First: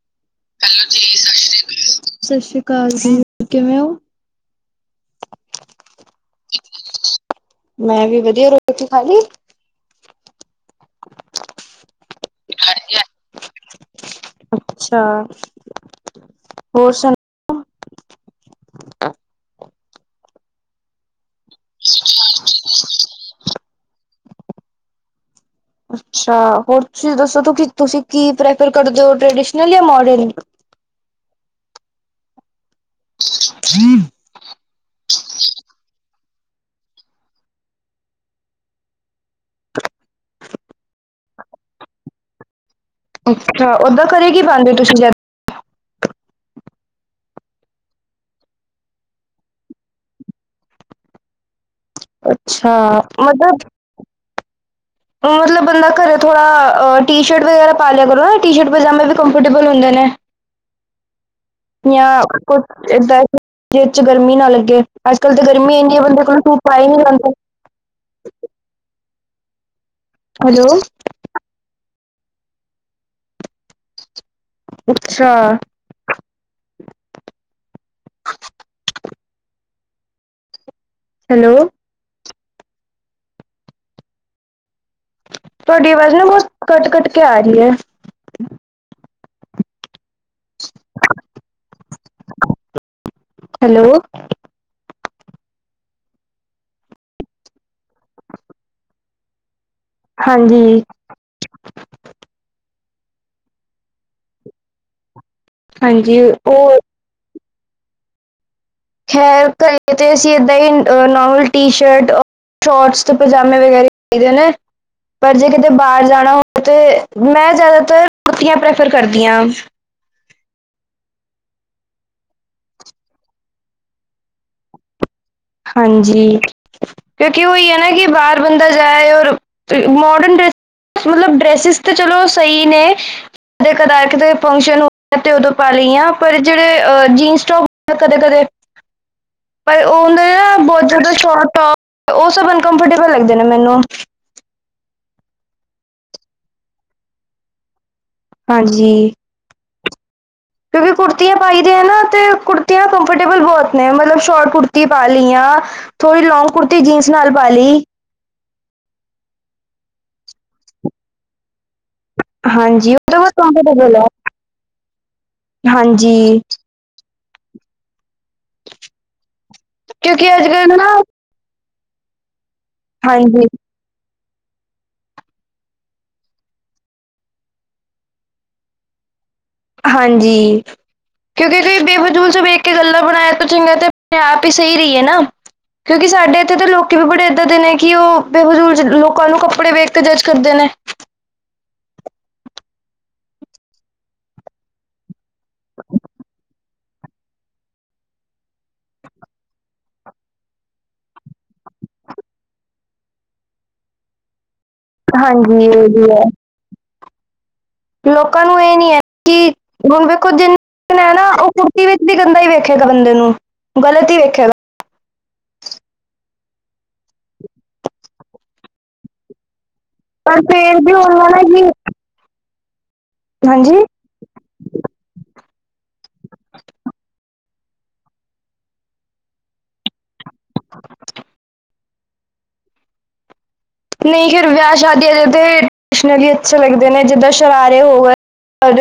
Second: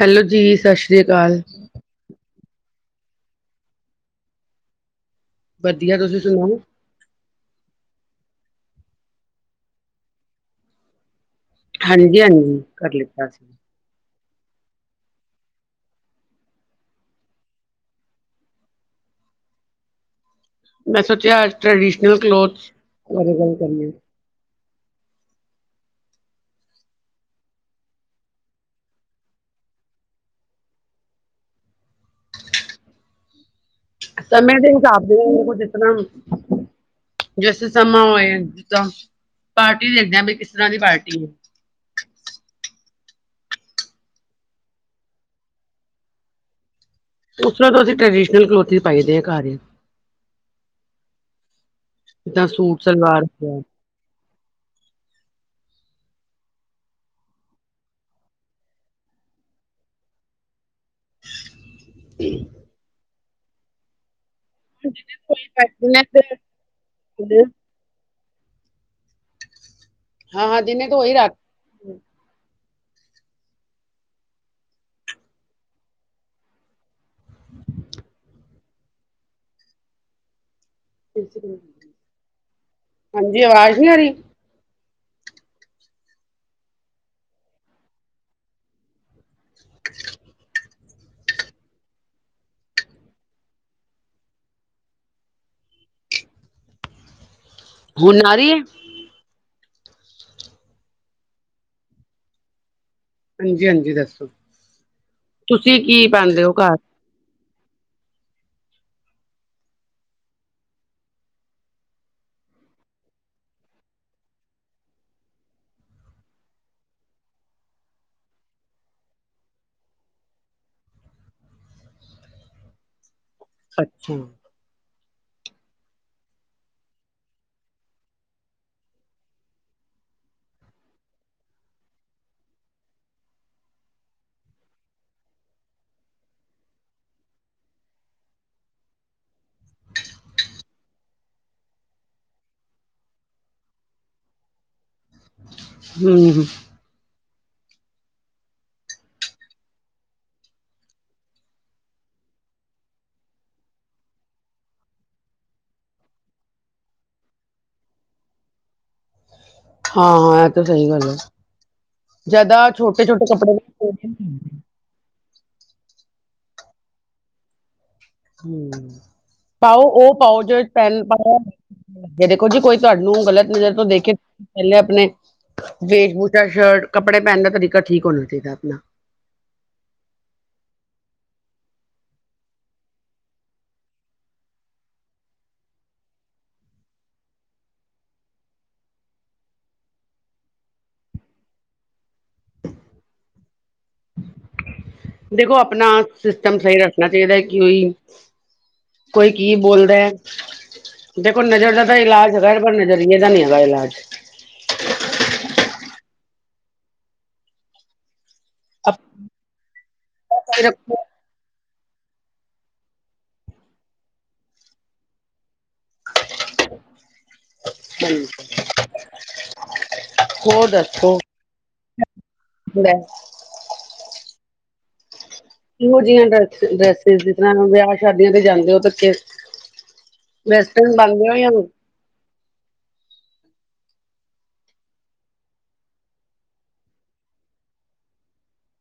Hello ਜੀ ਸਤਿ ਸ੍ਰੀ ਅਕਾਲ ਸਤਿ ਸ਼੍ਰੀ ਅਕਾਲ ਜੀ ਕਿਵੇਂ ਹੋ ਵਧੀਆ ਤੁਸੀਂ ਸੁਣਾਓ ਮੈਂ ਵੀ ਵਧੀਆ ਰੋਟੀ ਖਾਲੀ ਡਿੱਗਿਆ ਨਹੀਂ ਕਰ ਲਿੱਤਾ ਅਸੀਂ। ਅੱਛਾ ਹੋਰ ਸਭ ਮੈਂ ਸੋਚਿਆ ਅੱਜ ਟਰਡੀਸ਼ਨਲ ਕਲੋਥ ਚ ਕੱਲ ਗੱਲ ਕਰਨੀ ਅੱਛਾ ਹੋਰ ਤੁਸੀਂ ਦੱਸੋ ਤੁਸੀਂ ਕੀ ਪ੍ਰੈਫਰ ਕਰਦੇ ਹੋ ਟਰਡੀਸ਼ਨਲ ਜਾਂ ਮੋਡਨ [inaudible] ਸਮੇਂ ਦੇ ਹਿਸਾਬ ਦੇ ਉਹ ਜਿਸ ਤਰ੍ਹਾਂ ਜੈਸੇ ਸਮਾਂ ਹੋਏ ਇਦਾਂ ਪਾਰਟੀ ਦਿੰਦੇ ਵੀ ਕਿਸ ਤਰ੍ਹਾਂ ਦੀ ਪਾਰਟੀ ਹੈ। ਅੱਛਾ ਓਦਾਂ ਘਰੇ ਕੀ ਪਾਂਦੇ ਹੋ ਤੁਸੀਂ ਉਸ ਤਰਾਂ ਹੀ ਅਸੀਂ ਟਰੈਡੀਸ਼ਨਲ ਕਲੋਥੀ ਪਾਈ ਦੇ ਆ ਘਰ ਹੀ ਜਿੱਦਾਂ ਅੱਛਾ ਸੂਟ ਸਲਵਾਰ ਮਤਲਬ ਹੋ ਮਤਲਬ ਬੰਦਾ ਘਰੇ ਥੋੜਾ ਟੀ ਸ਼ਰਟ ਵਗੈਰਾ ਪਾ ਲਿਆ ਕਰੋ ਨਾ ਟੀ ਸ਼ਰਟ ਪਜਾਮੇ ਵੀ ਕੰਫਰਟੇਬਲ ਹੁੰਦੇ ਨੇ ਜਾਂ ਕੁਛ ਏਦਾਂ ਜਿਚ ਗਰਮੀ ਨਾ ਲੱਗੇ ਅੱਜ ਕੱਲ ਤਾਂ ਗਰਮੀ ਇੰਨੀ ਬੰਦੇ ਕੋਲ ਸੂਟ ਪਾਏ ਨਹੀਂ ਜਾਂਦੇ ਗਿਆ। ਹਾਂ ਹਾਂ ਹੈਲੋ, ਜਿੰਨੇ ਤੋਂ ਹੀ ਰਾਤ ਅੱਛਾ। [inaudible] ਹੈਲੋ। [unintelligible] ਹਾਂਜੀ ਆਵਾਜ਼ ਨਹੀਂ ਆ ਰਹੀ ਤੁਹਾਡੀ ਆਵਾਜ਼ ਨਾ ਬਹੁਤ ਕੱਟ ਕੱਟ ਕੇ ਆ ਰਹੀ ਹੈ। [inaudible] ਹੈਲੋ ਹੋਣ ਆ ਰਹੀ ਹਾਂਜੀ ਹਾਂਜੀ ਹਾਂਜੀ ਦੱਸੋ ਤੁਸੀਂ ਕੀ ਹਾਂਜੀ ਪਾਉਂਦੇ ਹੋ ਘਰ ਉਹ ਖੇਰ ਕਰ ਅਸੀਂ ਨੋਰਮਲ ਟੀਸ਼ਰਟ ਸ਼ੋਰਟਸ ਤੇ ਪਜਾਮੇ ਵਗੈਰਾ ਖਰੀਦੇ ਨੇ ਪਰ ਜੇ ਕਿਤੇ ਬਾਹਰ ਜਾਣਾ ਹੋਵੇ ਤੇ ਮੈਂ ਜ਼ਿਆਦਾਤਰ ਕੁੜਤੀਆਂ ਪ੍ਰੈਫਰ ਕਰਦੀ ਹਾਂ। ਅੱਛੇ ਹਾਂਜੀ ਕਿਉਂਕਿ ਉਹੀ ਹੈ ਨਾ ਕਿ ਬਾਹਰ ਬੰਦਾ ਜਾਏ ਔਰ ਮੋਡਰਨ ਡਰੈਸ ਮਤਲਬ ਡਰੈਸਿਸ ਤਾਂ ਚਲੋ ਸਹੀ ਨੇ ਕਦੇ ਕਦਾਰ ਕਿਤੇ ਫੰਕਸ਼ਨ ਹੋ ਤੇ ਉਦੋਂ ਪਾ ਲਈ ਹਾਂ ਪਰ ਜਿਹੜੇ ਜੀਨਸ ਟੋਪ ਕਦੇ ਕਦੇ [inaudible] ਪਰ ਉਹ ਜਦੋਂ ਸ਼ੋਟ ਟੋਪ ਉਹ ਸਭ ਅਨਕੰਫਰਟੇਬਲ ਲੱਗਦੇ ਨੇ ਮੈਨੂੰ ਹੂ,,, ਹਾਂਜੀ ਕਿਉਂਕਿ ਕੁੜਤੀਆਂ ਪਾਈ ਦੀਆਂ ਨਾ ਤੇ ਕੁੜਤੀਆਂ ਕੰਫਰਟੇਬਲ ਬਹੁਤ ਨੇ ਮਤਲਬ ਸ਼ੋਰਟ ਕੁੜਤੀ ਪਾ ਲਈਆਂ ਥੋੜੀ ਲੋਂਗ ਕੁੜਤੀ ਜੀਨਸ ਨਾਲ ਪਾ ਲਈ ਹਾਂ ਹਾਂ ਇਹ ਤਾਂ ਸਹੀ ਗੱਲ ਹੈ ਜਿਆਦਾ ਹਾਂਜੀ ਉਹ ਛੋਟੇ ਤਾਂ ਛੋਟੇ ਬਹੁਤ ਕੱਪੜੇ ਕੰਫਰਟੇਬਲ ਹੈ ਹਾਂਜੀ ਹੂ ਪਾਓ ਉਹ ਕਿਉਂਕਿ ਪਾਓ ਅੱਜ ਜ ਕੱਲ੍ਹ ਨਾ ਪੈਨ ਲ ਦੇਖੋ ਜੀ ਕੋਈ ਤੁਹਾਨੂੰ ਹਾਂਜੀ ਗ਼ਲਤ ਨਜ਼ਰ ਤੋਂ ਦੇਖ ਪਹਿਲੇ ਆਪਣੇ ਵੇਟ ਵਾਟੂ ਸ਼ਲਟ ਕੱਪੜੇ ਪਹਿਨਣੇ ਦਾ ਤਰੀਕਾ ਠੀਕ ਹੋਣਾ ਚਾਹੀਦਾ ਹੈ ਆਪਣਾ ਹਾਂਜੀ ਕੋਈ ਬੇਫਿਜੂਰ ਇੱਕ ਗੱਲ ਬਣਾਇਆ ਇਸ ਤੋਂ ਚੰਗਾ ਆਪ ਹੀ ਸਹੀ ਰਹੀ ਨਾ ਕਿਉਂਕਿ ਸਾਡੇ ਇੱਥੇ ਲੋਕੀ ਵੀ ਇਦਾਂ ਦੇ ਬੇਫਿਜ਼ੂਲ ਲੋਕਾਂ ਨੂੰ ਕੱਪੜੇ ਕਲੇਸ਼ ਕਰ ਦੇ ਨੇ। ਦੇਖੋ ਆਪਣਾ ਸਿਸਟਮ ਸਹੀ ਰੱਖਣਾ ਚਾਹੀਦਾ ਕੀ ਕੋਈ ਕੀ ਬੋਲਦਾ। ਦੇਖੋ ਨਜ਼ਰ ਦਾ ਇਲਾਜ ਹੇਗਾ ਪਰ ਨਜ਼ਰੀਏ ਦਾ ਨਹੀ ਹੇਗਾ। ਹਾਂਜੀ ਵਧੀਆ ਲੋਕਾਂ ਨੂੰ ਇਹ ਨੀ ਹੈ ਆਪਾਂ ਕਿ ਹੁਣ ਵੇਖੋ ਜਿੰਨ ਰੱਖੋ ਹੈ ਨਾ ਉਹ ਵਿੱਚ ਵੀ ਗੰਦਾ ਹੀ ਵੇਖੇਗਾ ਬੰਦੇ ਨੂੰ ਗ਼ਲਤ ਹੀ ਵੇਖੇਗਾ। ਪਰ [inaudible] ਹੋਰ ਫੇਰ ਵੀ ਦੱਸੋ ਉਹਨਾਂ ਨਾ ਕਿ ਬੈ ਹਾਂਜੀ ਇਹੋ ਜਿਹੀਆਂ ਡ ਡਰੈਸਿਸ ਜਿਸ ਤਰ੍ਹਾਂ ਵਿਆਹ ਸ਼ਾਦੀਆਂ ਤੇ ਜਾਂਦੇ ਹੋ ਤੇ ਫਿਰ [unintelligible] ਨਹੀਂ ਫੇਰ ਵਿਆਹ ਸ਼ਾਦੀ ਅਜੇ ਤੇ ਸ਼ਨੀਲ ਅੱਛੇ ਲੱਗਦੇ ਨੇ ਜਿੱਦਾਂ ਸ਼ਰਾਰੇ ਹੋ ਗਏ। ਔਰ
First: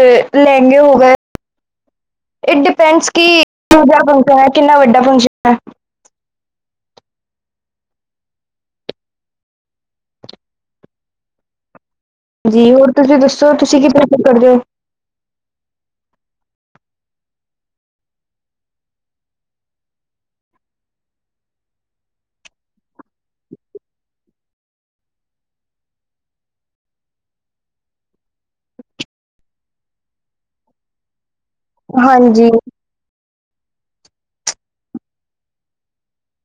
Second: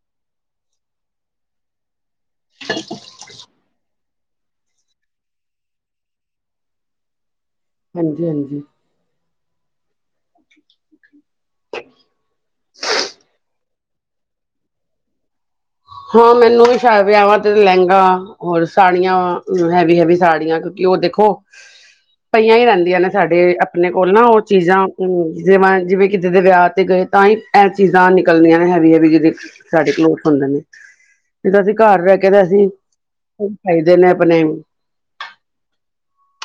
ਲਹਿੰਗੇ ਹੋ ਗਏ। ਇਟ ਡਿਪੈਂਡਸ ਕਿ ਦੂਜਾਕ [unintelligible] ਹੈ ਕਿੰਨਾ ਵੱਡਾ ਫਕਸ਼ਨ ਹੈ। ਹਾਂਜੀ- ਹਾਂਜੀ [inaudible] ਜੀ ਹੋਰ ਤੁਸੀਂ ਦੱਸੋ ਤੁਸੀਂ ਕਿ ਪ੍ਰਫਰ ਕ ਕਰਦੇ ਹੋ। ਹਾਂ ਮੈਨੂੰ ਵੀ ਸ਼ਾਇਦ ਵਿਆਹਾਂ ਤੇ ਲਹਿੰਗਾ ਹੋਰ ਸਾੜੀਆਂ ਹੈਵੀ -ਹੈਵੀ ਸਾੜੀਆਂ ਕਿਉਂਕਿ ਉਹ ਦੇਖੋ ਪਈਆਂ ਹੀ ਰਹਿੰਦੀਆਂ ਨੇ ਸਾਡੇ ਆਪਣੇ ਕੋਲ ਨਾ ਉਹ ਚੀਜ਼ਾਂ ਅਮ ਜਿਵੇ- ਜਿਵੇਂ ਕਿਤੇ ਦੇ ਵਿਆਹ ਤੇ ਗਏ। ਤਾਂ ਹੀ ਇਹ ਚੀਜ਼ਾਂ ਨਿਕਲਦੀਆਂ ਨੇ ਹੈਵੀ- ਹੈਵੀ ਜਿਹਦੇ ਸਾਡੇ ਕੋਲ ਹੁੰਦੇ ਨੇ। ਨਹੀਂ ਤਾਂ ਅਸੀਂ ਘਰ ਰਹਿ ਕੇ ਤੇ ਹਾਂਜੀ ਅਸੀਂ ਖਾਈਦੇ ਨੇ ਆਪਣੇ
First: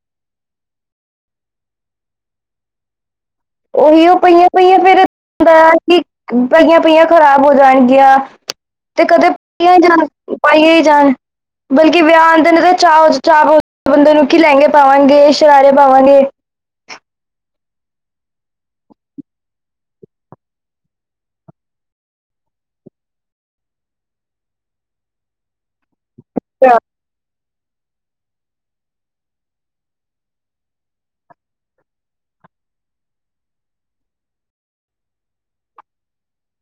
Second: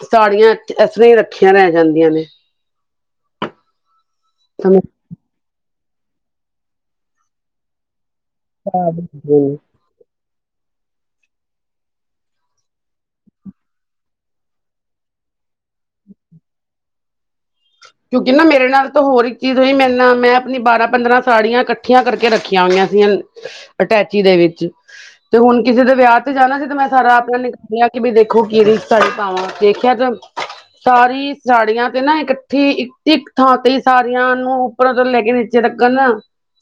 ਸਾੜੀਆਂ ਏਸਰ੍ਹਾਂ ਹੀ ਰੱਖੀਆਂ ਰਹਿ ਜਾਂਦੀਆਂ ਨੇ ਉਹੀਉ ਪਈਆਂ ਪਈਆਂ [inaudible] [unintelligible] ਕਿ ਪਈਆਂ- ਪਈਆਂ ਖ਼ਰਾਬ ਹੋ ਜਾਣਗੀਆਂ। ਤੇ ਕਦੇ [unintelligible] ਜਾਣ ਪਾਈਆਂ ਹੀ ਜਾਣ ਬਲਕਿ ਵਿਆਹ ਆਉਂਦਾ ਨੇ ਤਾਂ ਚਾਹ ਹੋ ਚਾਹ ਬੰਦੇ ਨੂੰ ਕੀ ਲਹਿੰਗੇ ਪਾਵਾਂਗੇ ਸ਼ਰਾਰੇ ਪਾਵਾਂਗੇ। ਕਿਉਂਕਿ ਨਾ ਮੇਰੇ ਨਾਲ ਤਾਂ ਹੋਰ ਇੱਕ ਚੀਜ਼ ਹੋਈ ਮੇਰੇ ਨਾਲ ਮੈਂ ਆਪਣੀ ਬਾਰਾਂ ਪੰਦਰਾਂ ਸਾੜੀਆਂ ਕੱਠ ਇਕੱਠੀਆਂ ਕਰਕੇ ਰੱਖੀਆਂ ਹੋਈਆਂ ਸੀ ਅਟੈਚੀ ਦੇ ਵਿੱਚ ਤੇ ਹੁਣ ਕਿਸੇ ਦੇ ਵਿਆਹ ਜਾਣਾ ਸੀ ਤੇ ਮੈਂ ਸਾਰਾ ਆਪਣਾ ਨਿਕ ਕਿ ਵੀ ਦੇਖੋ ਕਿਹੜੀ ਸਾੜੀ ਪਾਵਾਂ ਦੇਖਿਆ ਤੇ ਸਾਰੀ ਸਾੜੀਆਂ ਤੇ ਨਾ ਇੱਕ ਉਠੀ ਇੱਕ- ਇੱਕ ਥਾਂ ਤੇ ਸਾਰੀਆਂ ਨੂੰ ਉੱਪਰੋਂ ਤੋਂ ਲੈ ਕੇ ਨੀਚੇ ਤਕਣ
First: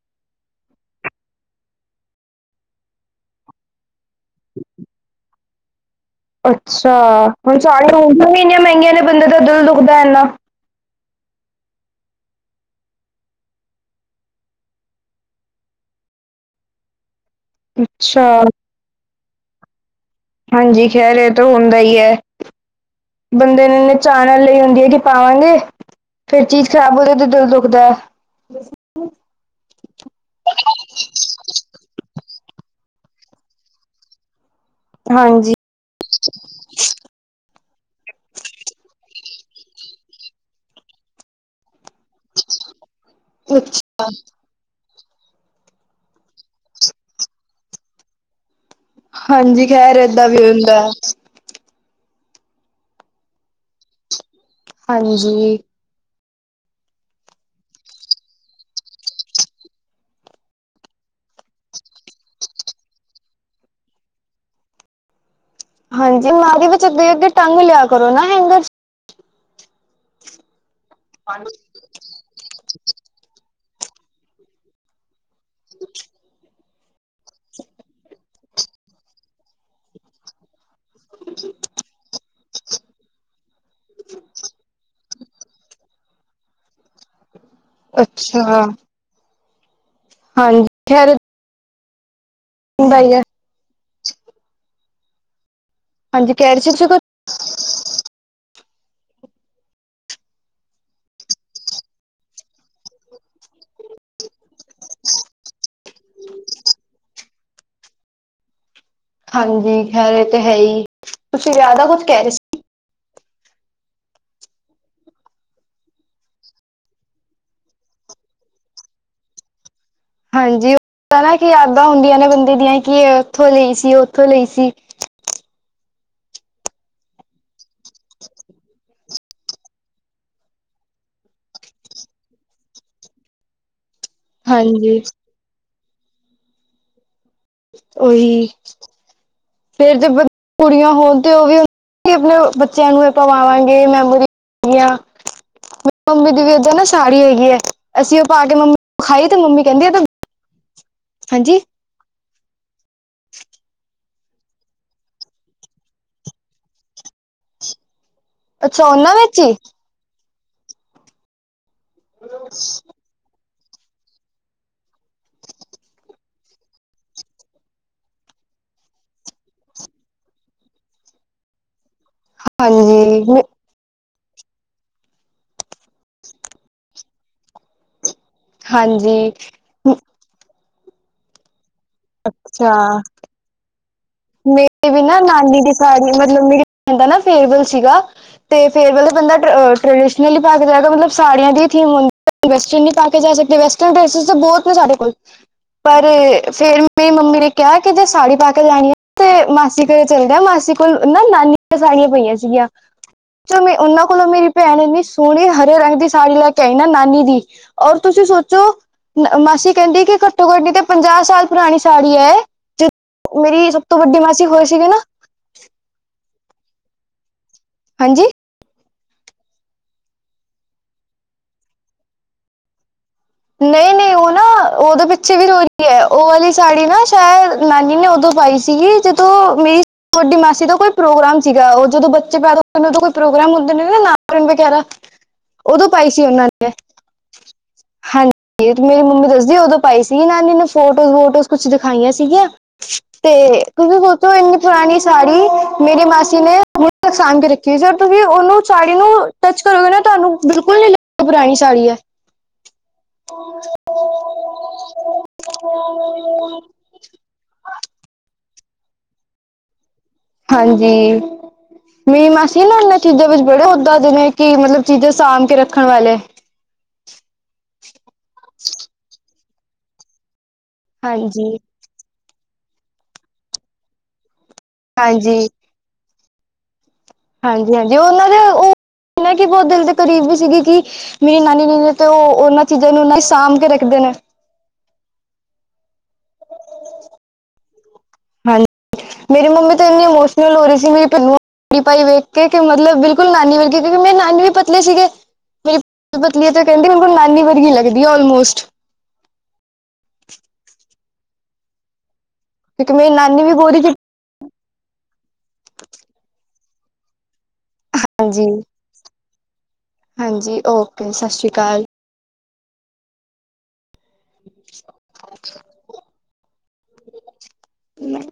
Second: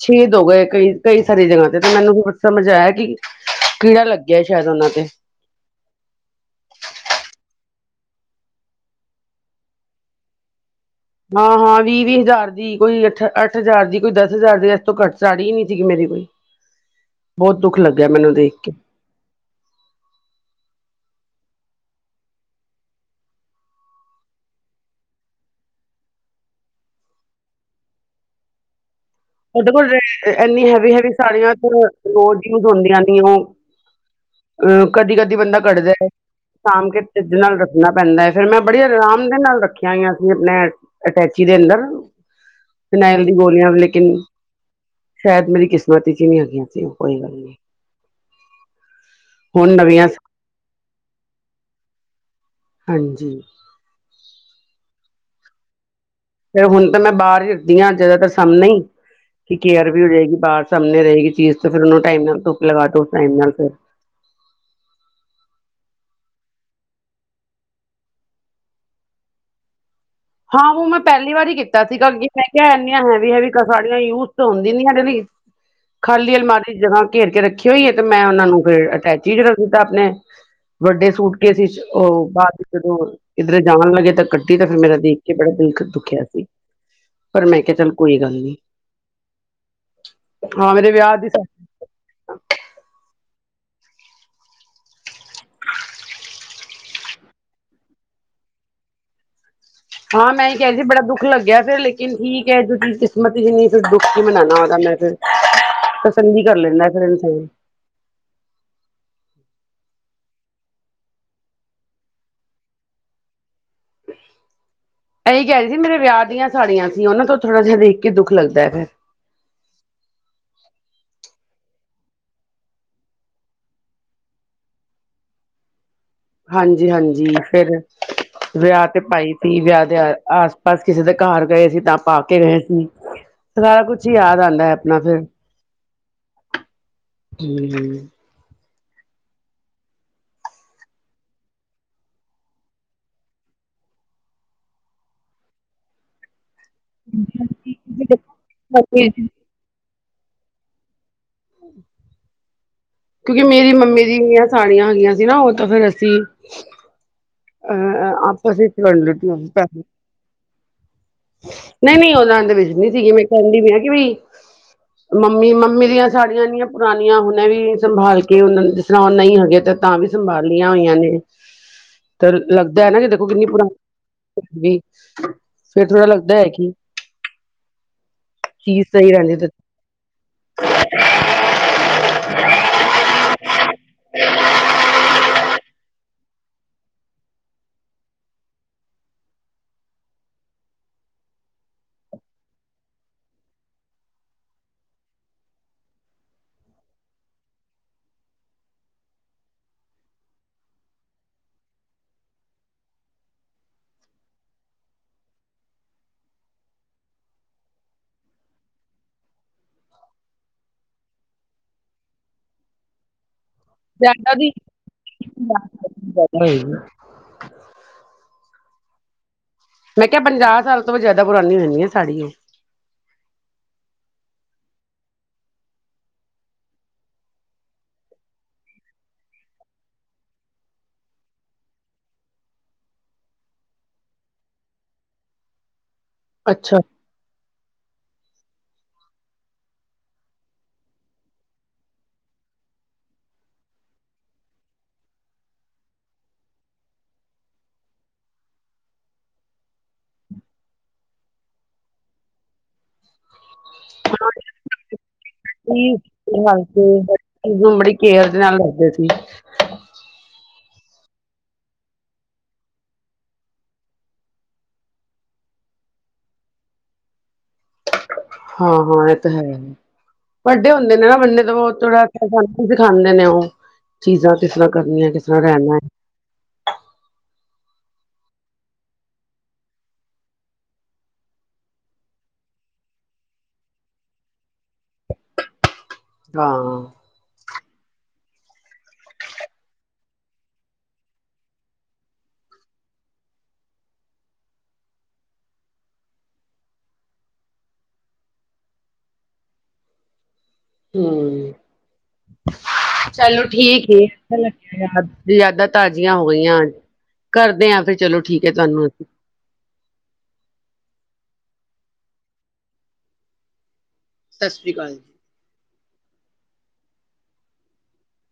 ਛੇਦ ਹੋ ਗਏ ਕਈ -ਕਈ ਸਾਰੀ ਜਗ੍ਹਾ ਤੇ- ਤੇ ਮੈਨੂੰ ਹੋਰ ਸਮਝ ਆਇਆ ਕਿ ਕੀੜਾ ਲੱਗਿਆ ਸ਼ਾਇਦ ਉਹਨਾਂ ਤੇ ਅੱਛਾ ਹੁਣ ਸਾੜੀਆਂ ਆਂਦੀਆ ਇੰਨੀਆਂ ਮਹਿੰਗੀਆਂ ਨੇ ਬੰਦੇ ਦਾ ਦਿਲ ਦੁਖਦਾ ਇੰਨਾ ਹਾਂ -ਹਾਂ ਵੀਹ- ਵੀਹ ਹਜ਼ਾਰ ਦੀ ਕੋਈ ਅੱਠ- ਅੱਠ ਹਜ਼ਾਰ ਦੀ ਕੋਈ ਦਸ ਹਜ਼ਾਰ ਦੀ ਇਸ ਤੋਂ ਘੱਟ ਸਾੜੀ ਹੀ ਨਹੀਂ ਸੀਗੀ ਮੇਰੇ ਕੋਈ ਬਹੁਤ ਦੁੱਖ ਲੱਗਿਆ ਅੱਛਾ ਮੈਨੂੰ ਦੇਖ ਕੇ ਹਾਂਜੀ ਖੈਰ ਇਹ ਤਾਂ ਹੁੰਦਾ ਹੀ ਹੈ। ਬੰਦੇ ਨੇ ਚਾਅ ਨਾਲ ਲਿਆਂਦੀ ਹੈ ਕਿ ਪਾਵਾਂਗੇ। ਫੇਰ ਚੀਜ਼ ਖ਼ਰਾਬ ਹੋ ਜਾ ਤੇ ਦਿਲ ਦੁਖਦਾ ਉਹ ਦੇਖੋ ਕੋਲ ਇੰਨੀ ਹੈਵੀ- ਹੈਵੀ ਸਾੜੀਆਂ ਰੋਜ਼ ਯੂਜ ਹੁੰਦੀਆਂ ਨੇ ਉਹ ਅ ਕਦੀ- ਕਦੀ ਹਾਂਜੀ ਬੰਦਾ ਕੱਢਦਾ। ਸਾਂਭ ਕੇ ਤਰੀਕੇ ਨਾਲ ਰੱਖਣਾ ਪੈਂਦਾ ਹੈ ਫਿਰ ਮੈਂ ਬੜੀ ਆਰਾਮ ਦੇ ਨਾਲ ਰੱਖੀਆਂ ਹੋਈਆਂ ਸੀ ਆਪਣੇ ਅਟੈਚੀ ਦੇ ਅੰਦਰ ਫਿਨਾਇਲ ਦੀ ਗੋਲੀਆਂ ਵੀ ਲੇਕਿਨ ਸ਼ਾਇਦ ਮੇਰੀ ਕਿਸਮਤ 'ਚ ਹੀ ਨਹੀ ਹੈਗੀਆਂ ਸੀ ਉਹ ਕੋਈ ਗੱਲ ਨਹੀ। ਹਾਂਜੀ ਖ਼ੈਰ ਨਵੀਆਂ ਏਦਾਂ ਵੀ ਹੁੰਦਾ। ਹਾਂਜੀ ਹਾਂਜੀ ਮੈ ਹੁਣ ਤਾਂ ਮੈਂ ਬਾਹਰ ਹੀ ਰਖਦੀ ਹਾਂ, ਜਿਆਦਾਤਰ ਸਾਹਮਣੇ ਹੀ ਕਿ ਕੇਅਰ ਵੀ ਹੋ ਜਾਏਗੀ, ਬਾਹਰ ਸਾਹਮਣੇ ਰਹੇਗੀ ਚੀਜ਼, ਤੇ ਫਿਰ ਉਹਨੂੰ ਟਾਈਮ ਨਾਲ ਧੁੱਪ ਲਗਾ ਦੋ, ਉਸ ਟਾਈਮ ਨਾਲ ਫਿਰ ਹਾਂਜੀ ਅਲਮਾਰੀ ਵਿੱਚ ਅੱਗੇ ਅੱਗੇੇ ਟੰਗ ਲਿਆ ਕਰੋ ਨਾ, ਹੇਗਰ ਵਿਚ ਹਾਂ ਉਹ ਮੈਂ ਪਹਿਲੀ ਵਾਰ ਹੀ ਕੀਤਾ ਸੀਗਾ, ਮੈਂ ਕਿਹਾ ਇੰਨੀਆਂ ਹੈਵੀ ਹੈਵੀ ਸਾੜੀਆਂ ਯੂਜ ਤਾਂ ਹੁੰਦੀ ਨੀ, ਹੈ ਨਾ ਵੀ ਹ [unintelligible] ਖਾਲੀ ਅਲਮਾਰੀ ਜਗ੍ਹਾ ਘੇਰ ਕੇ ਰੱਖੀ ਹੋਈ ਹੈ, ਤੇ ਮੈਂ ਉਹਨਾਂ ਨੂੰ ਫਿਰ ਅਟੈਚੀ ਹੀ ਰਖ ਦਿਤਾ ਆਪਣੇ ਵੱਡੇ ਸੂਟਕੇਸ ਇਚ, ਉਹ ਬਾਅਦ ਚ ਜਦੋਂ, ਕਿੱਧਰੇ ਜਾਣਾ ਲੱਗੇ, ਤਾਂ ਕੱਡੀ, ਤਾਂ ਫਿਰ ਮੇਰਾ ਦੇਖ ਕੇ ਬੜਾ ਦਿਲ ਦੁਖਿਆ ਸੀ, ਪਰ ਮੈਂ ਕਿਹਾ ਚੱਲ ਕੋਈ ਗੱਲ ਨੀ ਅੱਛਾ ਹਾਂਜੀ ਹਾਂ ਮੇਰੇ ਵਿਆਹ ਦੀ ਬਣ ਗਯਾ ਹਾਂਜੀ ਕਹਿ ਰਹੇ ਸੀ, ਤੁਸੀਂ ਕੁਛ ਹਾਂ ਮੈਂ ਹੀ ਕੇਹਾ ਕਿ ਬੜਾ ਦੁੱਖ ਲੱਗਿਆ, ਫਿਰ ਲੇਕਿਨ ਠੀਕ ਹੈ, ਜੋ ਚੀਜ਼ ਕਿਸਮਤ ਚ ਨਹੀਂ, ਫਿਰ ਦੁੱਖ ਕੀ ਮਨਾਉਣਾ ਉਹਦਾ ਫਿਰ ਪਸੰਦ ਹੀ ਕਰ ਲੈਂਦਾ, ਫਿਰ ਇਹਨੂੰ ਹਾਂਜੀ ਖੈਰ ਏ ਤੇ ਹੈ ਹੀ ਐ, ਤੁਸੀਂ ਜ਼ਿਆਦਾ ਕੁਝ ਕਹਿ ਰਹੇ ਸੀ। ਇਹੀ ਕਹਿ ਰਹੇ ਸੀ ਮੇਰੇ ਵਿਆਹ ਦੀਆਂ ਸਾੜੀਆਂ ਸੀ, ਉਹਨਾਂ ਤੋਂ ਥੋੜ੍ਹਾ ਜਿਹਾ ਦੇਖ ਕੇ ਦੁੱਖ ਲੱਗਦਾ ਫਿਰ ਹਾਂਜੀ, ਉਹ ਨਾ ਕਿ ਯਾਦਾਂ ਹੁੰਦੀਆਂ ਨੇ ਬੰਦੇ ਦੀਆਂ, ਕਿ ਇਹ ਉੱਥੋਂ ਲਈ ਸੀ, ਉੱਥੋਂ ਲਈ ਸੀ। ਹਾਂਜੀ, ਹਾਂਜੀ ਫਿਰ ਵਿਆਹ ਤੇ ਪਾਈ ਸੀ, ਵਿਆਹ ਦੇ ਆਸ ਪਾਸ ਕਿਸੇ ਦੇ ਘਰ ਗਏ ਸੀ, ਤਾਂ ਪਾ ਕੇ ਗਏ ਸੀ। ਸਾਰਾ ਕੁਛ ਈ ਯਾਦ ਆਉਂਦਾ ਹੈ, ਆਪਣਾ ਹਾਂਜੀ ਫਿਰ ਹਮ ਔ ਹੀ [unintelligible] ਫੇਰ ਤੇ, ਕੁੜੀਆਂ ਹੋਣ ਤੇ, ਉਹ ਵੀ ਅਸੀ ਆਪਣੇ ਬੱਚਿਆਂ ਨੂੰ ਇਹ ਪਵਾਵਾਂਗੇ, ਮੈਮੋਰੀ ਮ ਮੰਮੀ ਦੀ ਏਦ੍ਹਾ ਸਾੜੀ ਹੈਗੀ ਹੈ, ਅਸੀਂ ਉਹ ਪਾ ਕੇ ਮੰਮੀ ਨੂੰ ਦਿਖਾਈ, ਤੇ ਮੰਮੀ ਕਹਿੰਦੀ ਏ, ਏ ਤੇ ਹਾਂਜੀ। ਕਿਉਂਕਿ ਮੇਰੀ ਮੰਮੀ ਜੇਹੜਿਆ ਸਾੜੀਆਂ ਹੈਗੀਆਂ ਸੀ ਨਾ, ਉਹ ਤਾਂ ਫੇਰ ਅਸੀਂ ਅਹ ਆਪ ਅੱਛਾ ਉਹਨਾਂ ਵਿੱਚ ਹੀ [unintelligible] ਨਹੀਂ ਨਹੀਂ ਉਦ ਦੇ ਵਿੱਚ ਨਹੀਂ ਸੀਗੀ ਮੇ ਕਹਿੰਦੀ ਵੀ ਹੈ ਕਿ ਵੀ, ਮੰਮੀ ਮੰਮੀ ਦੀਆਂ ਸਾਡੀਆਂ ਇਨੀਆਂ ਪੁਰਾਣੀਆਂ, ਹੁਨੇ ਵੀ ਸੰਭਾਲ ਕੇ ਉਹਨਾਂ ਨੂੰ, ਜਿਸ ਤਰਹ ਉਹ ਨਹੀਂ ਹੈਗੇ, ਤਾਂ ਵੀ ਸੰਭਾਲੀਆਂ ਹੋਈਆਂ ਨੇ ਤੇ ਲੱਗਦਾ ਹੈ, ਨਾ ਕਿ ਦੇਖੋ ਹਾਂਜੀ ਕਿੰਨੀ ਪੁਰਾਣੀ ਵੀ, ਫੇਰ ਥੋੜਾ ਲੱਗਦਾ ਹੈ ਕਿ ਚੀਜ਼ ਸਹੀ ਹਾਂਜੀ ਰਹਿੰਦੀ, ਤੇ ਅੱਛਾ। ਹ [unintelligible] ਮੇਰੇ ਵੀ ਨਾ ਨਾਨੀ ਦੀ ਸਾੜੀ, ਮਤਲਬ ਮੇਰੀ ਭੈਣ ਦਾ ਨਾ ਫੇਅਰਵਲ ਸੀਗਾ। ਤੇ ਫੇਅਰਵਲ, ਬੰਦਾ ਟਰੈਡੀਸ਼ਨਲ ਹੀ ਪਾ ਕੇ ਜਾਏਗਾ, ਮਤਲਬ ਸਾੜੀਆਂ ਦੀ ਹੀ ਥੀਮ ਹੁੰਦੀ। ਵੈਸਟਰਨ ਨਹੀਂ ਪਾ ਕੇ ਜਾ ਸਕਦੇ, ਵੈਸਟਰਨ ਡਰੈਸਿਸ ਤੇ ਬਹੁਤ ਨੇ ਸਾਡੇ ਕੋਲ ਪਰ ਫੇਰ ਮੇਰੀ ਮੰਮੀ ਨੇ ਕਿਹਾ, ਕਿ ਜੇ ਸਾੜੀ ਪੈ ਕੇ ਜਾਣੀ ਹੈ ਤੇ ਮਾਸੀ ਘਰੇ ਚੱਲੇ ਜਾ, ਮਾਸੀ ਕੋਲ ਨਾ ਨਾਨੀ ਦੀਆ ਸਾੜੀਆਂ ਪਈਆਂ ਸੀਗੀਆਂ। ਚਲੋ ਮੈਂ ਉਹਨਾਂ ਕੋਲੋਂ, ਮੇਰੀ ਭੈਣ ਇੰਨੀ ਸੋਹਣੀ ਹਰੇ ਰੰਗ ਦੀ ਸਾੜੀ ਲੈ ਕੇ ਆਈ ਨਾ, ਨਾਨੀ ਦੀ ਔਰ ਤੁਸੀਂ ਸੋਚੋ? ਮਾਸੀ ਕਹਿੰਦੀ ਕਿ ਘੱਟੋ ਘੱਟ ਨਹੀਂ ਤੇ ਪੰਜਾਹ ਸਾਲ ਪੁਰਾਣੀ ਸਾੜੀ ਹੈ, ਏ ਜੋ ਮੇਰੀ ਤੋਂ ਵੱਡੀ ਜਾਇਦਾ ਮਾਸੀ ਵੀ ਹੋਏ ਸੀਗੇ ਨਾ ਹਾਂਜੀ। ਮੈਂ ਕਿਹਾ ਪੰਜਾਹ ਸਾਲ ਤੋਂ ਜ਼ਿਆਦਾ ਪੁੁਰਾਣੀ ਹੋਣਗੀਆਂ ਸਾੜੀ ਉਹ ਨਹੀਂ ਨਹੀਂ ਉਹ ਨਾ ਉਹਦੇ ਪਿੱਛੇ ਵੀ ਰੋਹੀ ਹੈ, ਉਹ ਵਾਲੀ ਸਾੜੀ ਨਾ ਸ਼ਾਇਦ ਨਾਨੀ ਨੇ ਉਦੋਂ ਪਾਈ ਸੀਗੀ, ਜ ਤ ਮੇਰੀ ਵਡੀ ਮਾਸੀ ਦਾ ਕੋਈ ਪ੍ਰੋਗਰਾਮ ਸੀਗਾ, ਉਹ ਜਦੋਂ ਬੱਚੇ ਪੈਦਾ ਹੋੁੰਦੇ ਨੇ, ਉਦੋਂ ਕੋਈ ਪ੍ਰੋਗਰਾਮ ਹੁੰਦੇ ਨੇ ਨਾਟਣ ਵਗੈਰਾ [unintelligible] ਉਦੋਂ ਪਾਈ ਸੀ ਉਹਨਾਂ ਨੇ ਅੱਛਾ। ਹਾਂਜੀ ਮੇਰੀ ਮੰਮੀ ਦੱਸਦੀ ਉਦੋਂ ਪਾਈ ਸੀਗੀ ਨਾਨੀ ਨੇ ਫੋਟੋਜ਼ ਵੋਟੋਸ ਕੁਛ ਦਿਖਾਈਆਂ ਸੀਗੀਆਂ ਹ ਤੇ ਤੁਸੀਂ ਸੋਚੋ ਇੰਨੀ ਪੁਣੀ ਸਾੜੀ ਮੇਰੀ ਮਾਸੀ ਨੇ ਬਤ ਨੁਕਸਾਨ ਰੱਖੀ ਕੀ ਸਰ ਤੁਸੀਂ ਉਹਨੂੰ ਸਾੜੀ ਨੂੰ ਟੱਚ ਕਰੋਗੇ ਨਾ ਤੁਹਾਨੂੰ ਬਿਲਕੁਲ ਨੀ ਲ ਪੁਰਾਣੀ ਸਾੜੀ ਹੈ [unintelligible] ਹਲਕੇ ਚੀਜ਼ ਨੂੰ ਬੜੀ ਕੇਰ ਦੇ ਨਾਲ ਲੜਦੇ ਸੀ ਹਾਂਜੀ ਮੀਮ ਮਸੀ ਨਾ ਇਹਨਾਂ ਚੀਜ਼ਾਂ ਵਿੱਚ ਬੜੇ ਉੱਦਾਂ ਦੇ ਨੇ ਕਿ ਮਤਲਬ ਚੀਜ਼ਾਂ ਸਾਂਭ ਕੇ ਰੱਖਣ ਵਾਲੇ [unintelligible] ਹਾਂ ਹਾਂ ਇਹ ਤਾਂ ਹੈ ਵੱਡੇ ਹੁੰਦੇ ਨੇ ਨਾ ਬੰਨੇ ਤਾਂ ਹਾਂਜੀ, ਬਹੁ ਥੋੜਾ ਸਾਨੂੰ ਦਿਖਾਉਦੇ ਨੇ ਉਹ ਚੀਜ਼ਾਂ ਕਿਸ ਤਰ੍ਹਾਂ ਕਰਨੀੀਆਂ ਕਿਸ ਹਾਂਜੀ, ਤਰ੍ਹਾਂ ਰਹਿਣਾ ਹਾਂਜੀ ਹਾਂਜੀ ਉਹਨਾਂ ਦੇ ਉਹ ਨਾ ਕਿ ਬਹੁਤ ਦਿਲ ਦੇ ਕਰੀਬ ਵੀ ਸੀਗੀ ਕਿ ਮੇਰੀ ਨਾਨੀ ਨੀ ਨੇ ਤੇ ਉਹ ਉਹਨਾਂ ਚੀਜ਼ਾਂ ਨੂੰ ਸਾਂਭ ਕੇ ਰੱਖਦੇ ਨੇ ਹਾਂ ਹਾਂਜੀ ਮੇਰੀ ਮੰਮੀ ਤਾਂ ਇੰਨੀ ਇਮੋਸ਼ਨਲ ਹੋ ਰਹੀ ਸੀ ਮੇਰੀ ਪਿੰਨ ਪੜੀ ਭਾਈ ਵੇਖ ਕੇ ਮਤਲਬ ਬਿਲਕੁਲ ਨਾਨੀ ਵੇਖ ਕੇ ਕਿਉਂਕਿ ਮੇਰੀ ਨਾਨੀ ਵੀ ਪਤਲੇ ਸੀਗੇ ਮੇਰੀ ਪਤਲੀ ਤਾਂ ਕਹਿੰਦੀ ਮੈਨੂੰ ਨਾਨੀ ਵਧੀਆ ਲਗਦੀ ਆਲਮੋਸਟ ਹਮ ਕਿਉਂਕਿ ਮੇਰੀ ਨਾਨੀ ਚਲੋ ਵੀ ਗੋਰੀ ਠੀਕ ਹੈ ਲੱਾਦ ਯਾਦਾਂ ਤਾਜ਼ੀਆਂ ਹੋ ਗਈਆਂ ਕਰਦੇ ਹਾਂ ਫਿਰ ਚਲੋ ਠੀਕ ਹਾਂਜੀ, ਹੈ ਤੁਹਾਨੂੰ ਅਂ ਹਾਂਜੀ ਓਕੇ ਸਤਿ ਸ਼੍ਰੀ ਅਕਾਲ ਸਤਿ ਸ਼੍ਰੀ ਅਕਾਲ ਜੀ ਨਹੀਂ